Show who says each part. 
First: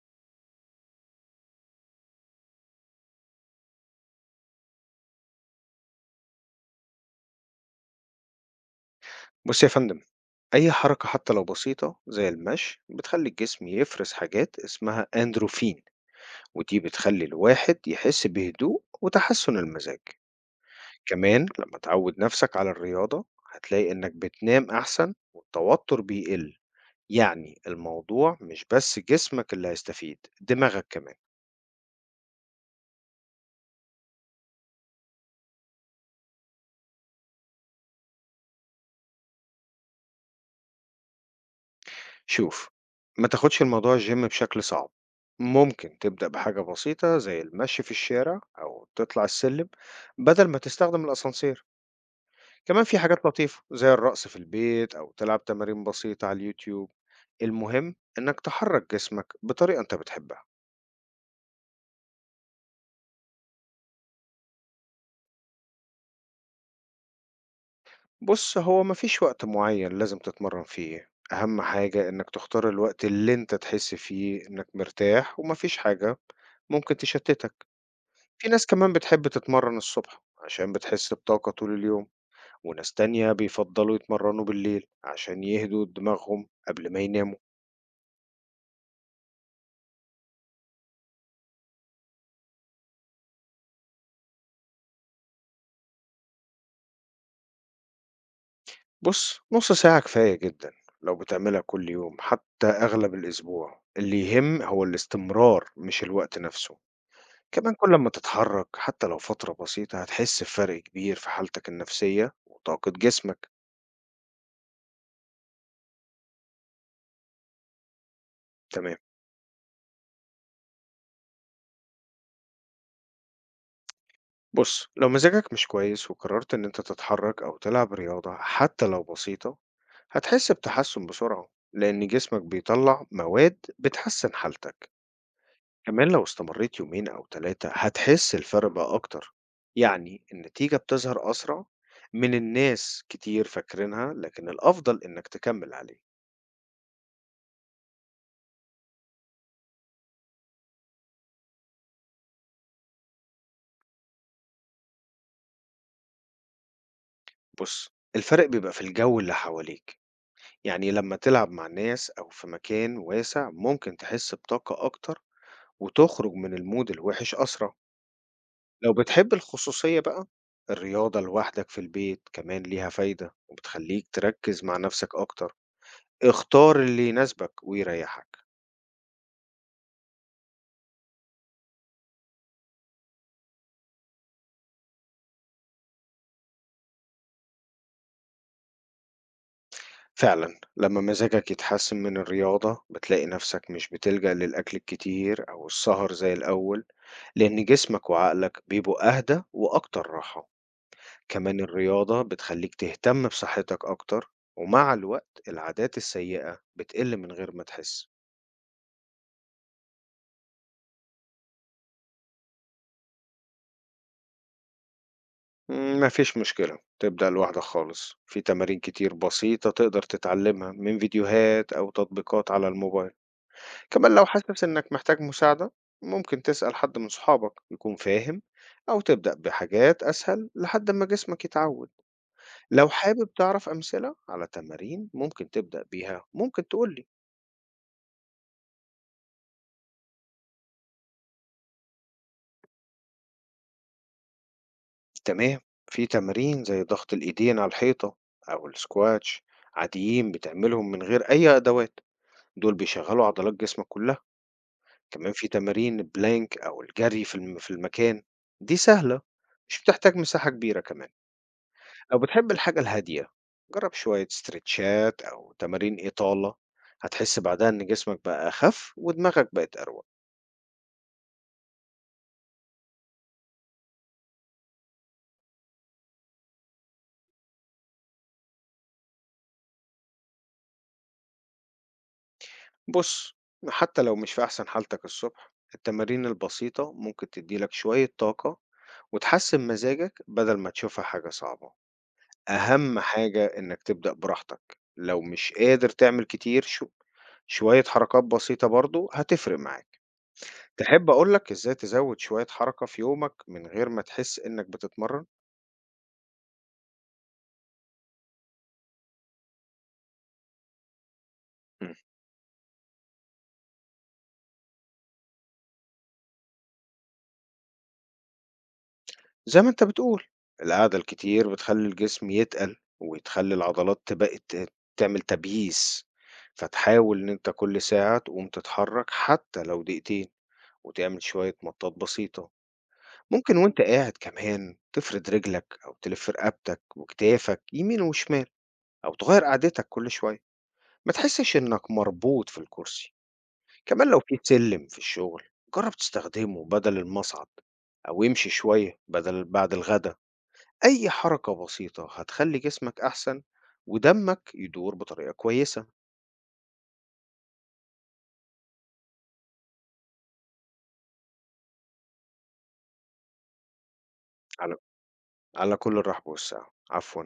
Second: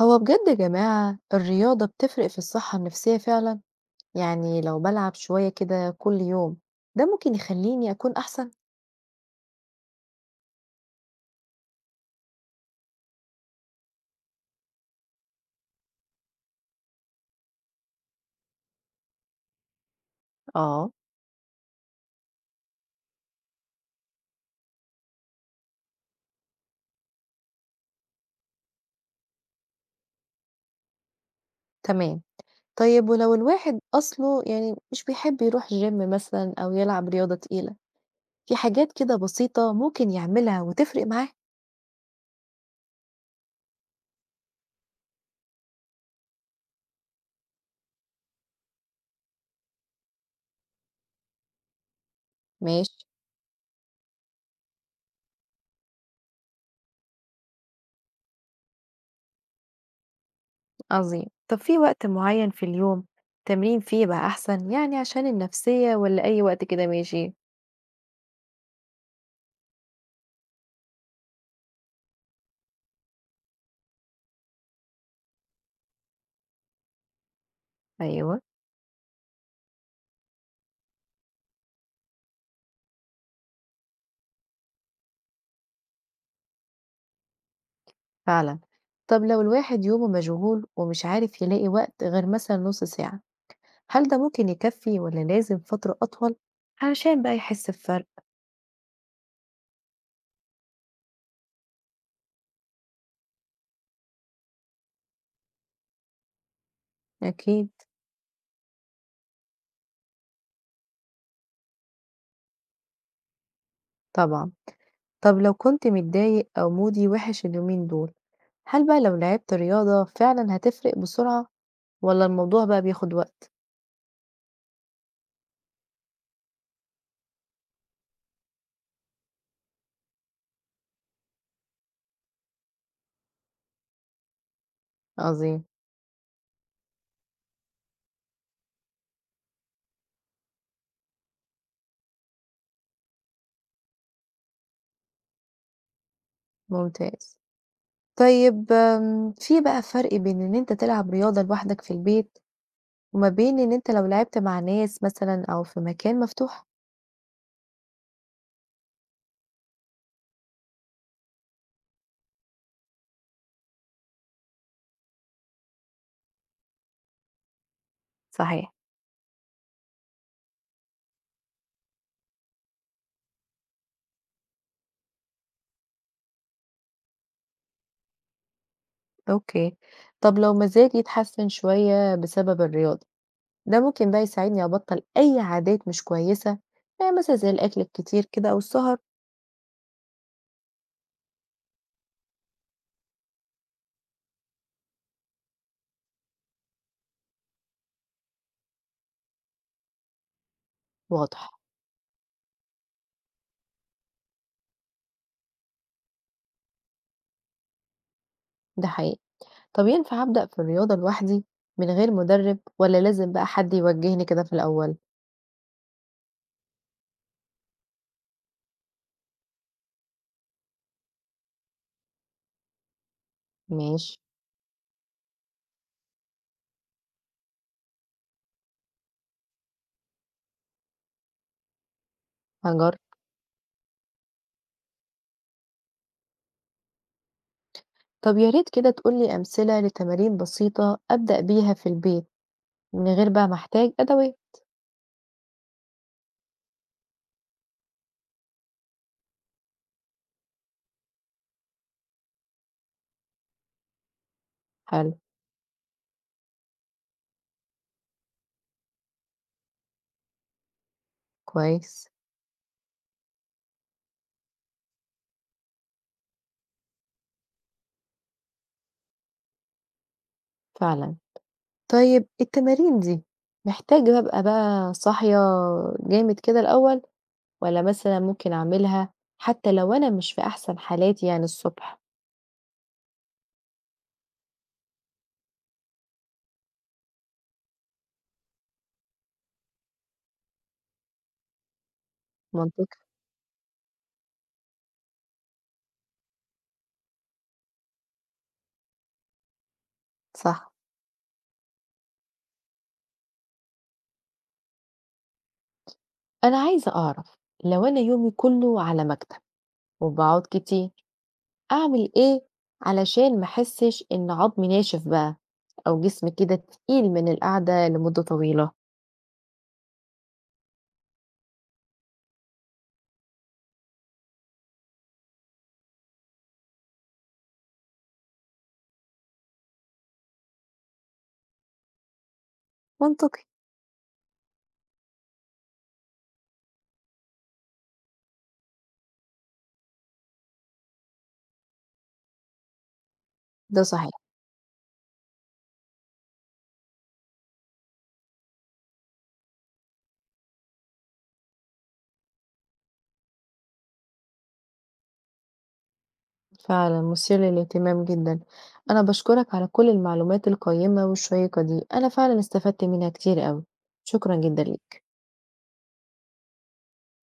Speaker 1: هو بجد يا جماعة الرياضة بتفرق في الصحة النفسية فعلا. يعني لو بلعب شوية كده كل يوم ده ممكن يخليني أكون أحسن.
Speaker 2: بص يا فندم، أي حركة حتى لو بسيطة زي المشي بتخلي الجسم يفرز حاجات اسمها أندروفين، ودي بتخلي الواحد يحس بهدوء وتحسن المزاج.
Speaker 1: آه.
Speaker 2: كمان لما تعود نفسك على الرياضة هتلاقي إنك بتنام أحسن والتوتر بيقل. يعني الموضوع مش بس جسمك اللي هيستفيد، دماغك كمان.
Speaker 1: تمام. طيب ولو الواحد أصله يعني مش بيحب يروح جيم مثلا أو يلعب رياضة تقيلة، في حاجات كده بسيطة ممكن يعملها وتفرق معاه.
Speaker 2: شوف، ما تاخدش الموضوع الجيم بشكل صعب. ممكن تبدأ بحاجة بسيطة زي المشي في الشارع أو تطلع السلم بدل ما تستخدم الأسانسير. كمان في
Speaker 1: ماشي.
Speaker 2: حاجات لطيفة زي الرقص في البيت أو تلعب تمارين بسيطة على اليوتيوب. المهم إنك تحرك جسمك بطريقة أنت بتحبها.
Speaker 1: عظيم. طب في وقت معين في اليوم تمرين فيه بقى أحسن يعني عشان النفسية، ولا أي وقت كده ماشي؟
Speaker 2: بص، هو مفيش وقت معين لازم تتمرن فيه، أهم حاجة إنك تختار الوقت اللي أنت تحس فيه إنك مرتاح ومفيش حاجة ممكن تشتتك.
Speaker 1: أيوه.
Speaker 2: في ناس كمان بتحب تتمرن الصبح عشان بتحس بطاقة طول اليوم، وناس تانية بيفضلوا يتمرنوا بالليل عشان يهدوا دماغهم قبل ما يناموا.
Speaker 1: فعلا. طب لو الواحد يومه مشغول ومش عارف يلاقي وقت غير مثلا نص ساعة، هل ده ممكن يكفي ولا لازم فترة أطول علشان بقى يحس بفرق؟
Speaker 2: بُص، نُص ساعة كفاية جدًا. لو بتعملها كل يوم، حتى أغلب الأسبوع، اللي يهم هو الاستمرار مش الوقت نفسه.
Speaker 1: أكيد.
Speaker 2: كمان كل أمّا تتحرك حتى لو فترة بسيطة هتحس بفرق كبير في حالتك النفسية وطاقة جسمك.
Speaker 1: طبعا. طب لو كنت متضايق أو مودي وحش اليومين دول، هل
Speaker 2: تمام.
Speaker 1: بقى لو لعبت رياضة فعلا هتفرق بسرعة ولا الموضوع بقى بياخد وقت؟
Speaker 2: بُص، لو مزاجك مش كويس وقررت إن أنت تتحرك أو تلعب رياضة حتى لو بسيطة، هتحس بتحسن بسرعة، لإن جسمك بيطلّع مواد بتحسن حالتك.
Speaker 1: عظيم.
Speaker 2: كمان لو استمريت يومين أو تلاتة هتحس الفرق بقى أكتر. يعني النتيجة بتظهر أسرع من الناس، كتير فاكرينها لكن الأفضل إنك تكمل عليه.
Speaker 1: ممتاز. طيب في بقى فرق بين إن أنت تلعب رياضة لوحدك في البيت وما بين إن أنت لو لعبت مع ناس مثلا أو في مكان مفتوح؟
Speaker 2: بص، الفرق بيبقى في الجو اللي حواليك. يعني لما تلعب مع ناس أو في مكان واسع ممكن تحس بطاقة أكتر وتخرج من المود الوحش أسرع.
Speaker 1: صحيح.
Speaker 2: لو بتحب الخصوصية بقى، الرياضة لوحدك في البيت كمان ليها فايدة وبتخليك تركز مع نفسك أكتر. اختار اللي يناسبك ويريحك.
Speaker 1: أوكي، طب لو مزاجي اتحسن شوية بسبب الرياضة، ده ممكن بقى يساعدني أبطّل أي عادات مش كويسة، يعني مثلًا زي الأكل الكتير كده أو السهر؟
Speaker 2: فعلًا، لمّا مزاجك يتحسن من الرياضة، بتلاقي نفسك مش بتلجأ للأكل الكتير أو السهر زي الأول، لأن جسمك وعقلك بيبقوا أهدى وأكتر راحة.
Speaker 1: واضح.
Speaker 2: كمان الرياضة بتخليك تهتم بصحتك أكتر، ومع الوقت العادات السيئة بتقل من غير ما تحس.
Speaker 1: ده حقيقي. طب ينفع أبدأ في الرياضة لوحدي من غير مدرب والّا لازم بقى حد يوجهني كده في الأول؟
Speaker 2: ما فيش مشكلة، تبدأ لوحدك خالص، في تمارين كتير بسيطة تقدر تتعلمها من فيديوهات أو تطبيقات على الموبايل.
Speaker 1: ماشي.
Speaker 2: كمان لو حاسس إنك محتاج مساعدة ممكن تسأل حد من صحابك يكون فاهم، أو تبدأ بحاجات أسهل لحد ما جسمك يتعود. لو
Speaker 1: هاجرب.
Speaker 2: حابب تعرف أمثلة على تمارين ممكن تبدأ بيها، ممكن تقولي.
Speaker 1: طب يا ريت كده تقول لي أمثلة لتمارين بسيطة أبدأ بيها في البيت من غير بقى ما أحتاج أدوات.
Speaker 2: تمام، في تمارين زي ضغط الإيدين على الحيطة أو السكواتش، عاديين بتعملهم من غير أي أدوات. دول بيشغلوا عضلات جسمك كلها.
Speaker 1: حلو.
Speaker 2: كمان في تمارين البلانك أو الجري في المكان. دي سهلة، مش بتحتاج مساحة كبيرة كمان.
Speaker 1: كويس.
Speaker 2: لو بتحب الحاجة الهادية، جرب شوية استرتشات أو تمارين إطالة، هتحس بعدها إن جسمك بقى أخف ودماغك بقت أروق.
Speaker 1: فعلًا. طيب التمارين دي محتاجة أبقى بقى صاحية جامد كده الأول، والّا مثلًا ممكن أعملها حتى لو أنا مش في أحسن حالاتي يعني الصبح؟
Speaker 2: بص، حتى لو مش في أحسن حالتك الصبح، التمارين البسيطة ممكن تديلك شوية طاقة وتحسن مزاجك بدل ما تشوفها حاجة صعبة.
Speaker 1: منطقي.
Speaker 2: أهم حاجة إنك تبدأ براحتك، لو مش قادر تعمل كتير شوية حركات بسيطة برضو هتفرق معاك.
Speaker 1: صح.
Speaker 2: تحب أقولك إزاي تزود شوية حركة في يومك من غير ما تحس إنك بتتمرن؟
Speaker 1: أنا عايزة أعرف، لو أنا يومي كله على مكتب وباقعد كتير، أعمل إيه علشان ما أحسش إن عضمي ناشف بقى أو جسمي كده تقيل من القعدة لمدة طويلة؟
Speaker 2: زي ما أنت بتقول، القعدة الكتير بتخلّي الجسم يتقل، وتخلّي العضلات تبقى تعمل تبييس، فتحاول إن أنت كل ساعة تقوم تتحرك حتى لو دقيقتين، وتعمل شوية مطاط بسيطة.
Speaker 1: منطقي.
Speaker 2: ممكن وأنت قاعد كمان تفرد رجلك أو تلف رقبتك وكتافك يمين وشمال، أو تغيّر قعدتك كل شوية، ما تحسش إنك مربوط في الكرسي.
Speaker 1: ده
Speaker 2: كمان لو
Speaker 1: صحيح.
Speaker 2: في سلِّم في الشغل جرّب تستخدمه بدل المصعد، أو امشي شوية بدل بعد الغدا. أي حركة بسيطة هتخلّي جسمك أحسن ودمك يدور بطريقة كويسة.
Speaker 1: فعلًا مثير للاهتمام جدًا. أنا باشكرك على كل المعلومات القيّمة والشيّقة دي، أنا فعلًا استفدت منها كتير أوي. شكرًا جدًا
Speaker 2: على
Speaker 1: ليك.
Speaker 2: على كل الرحب والسعة، عفوًا.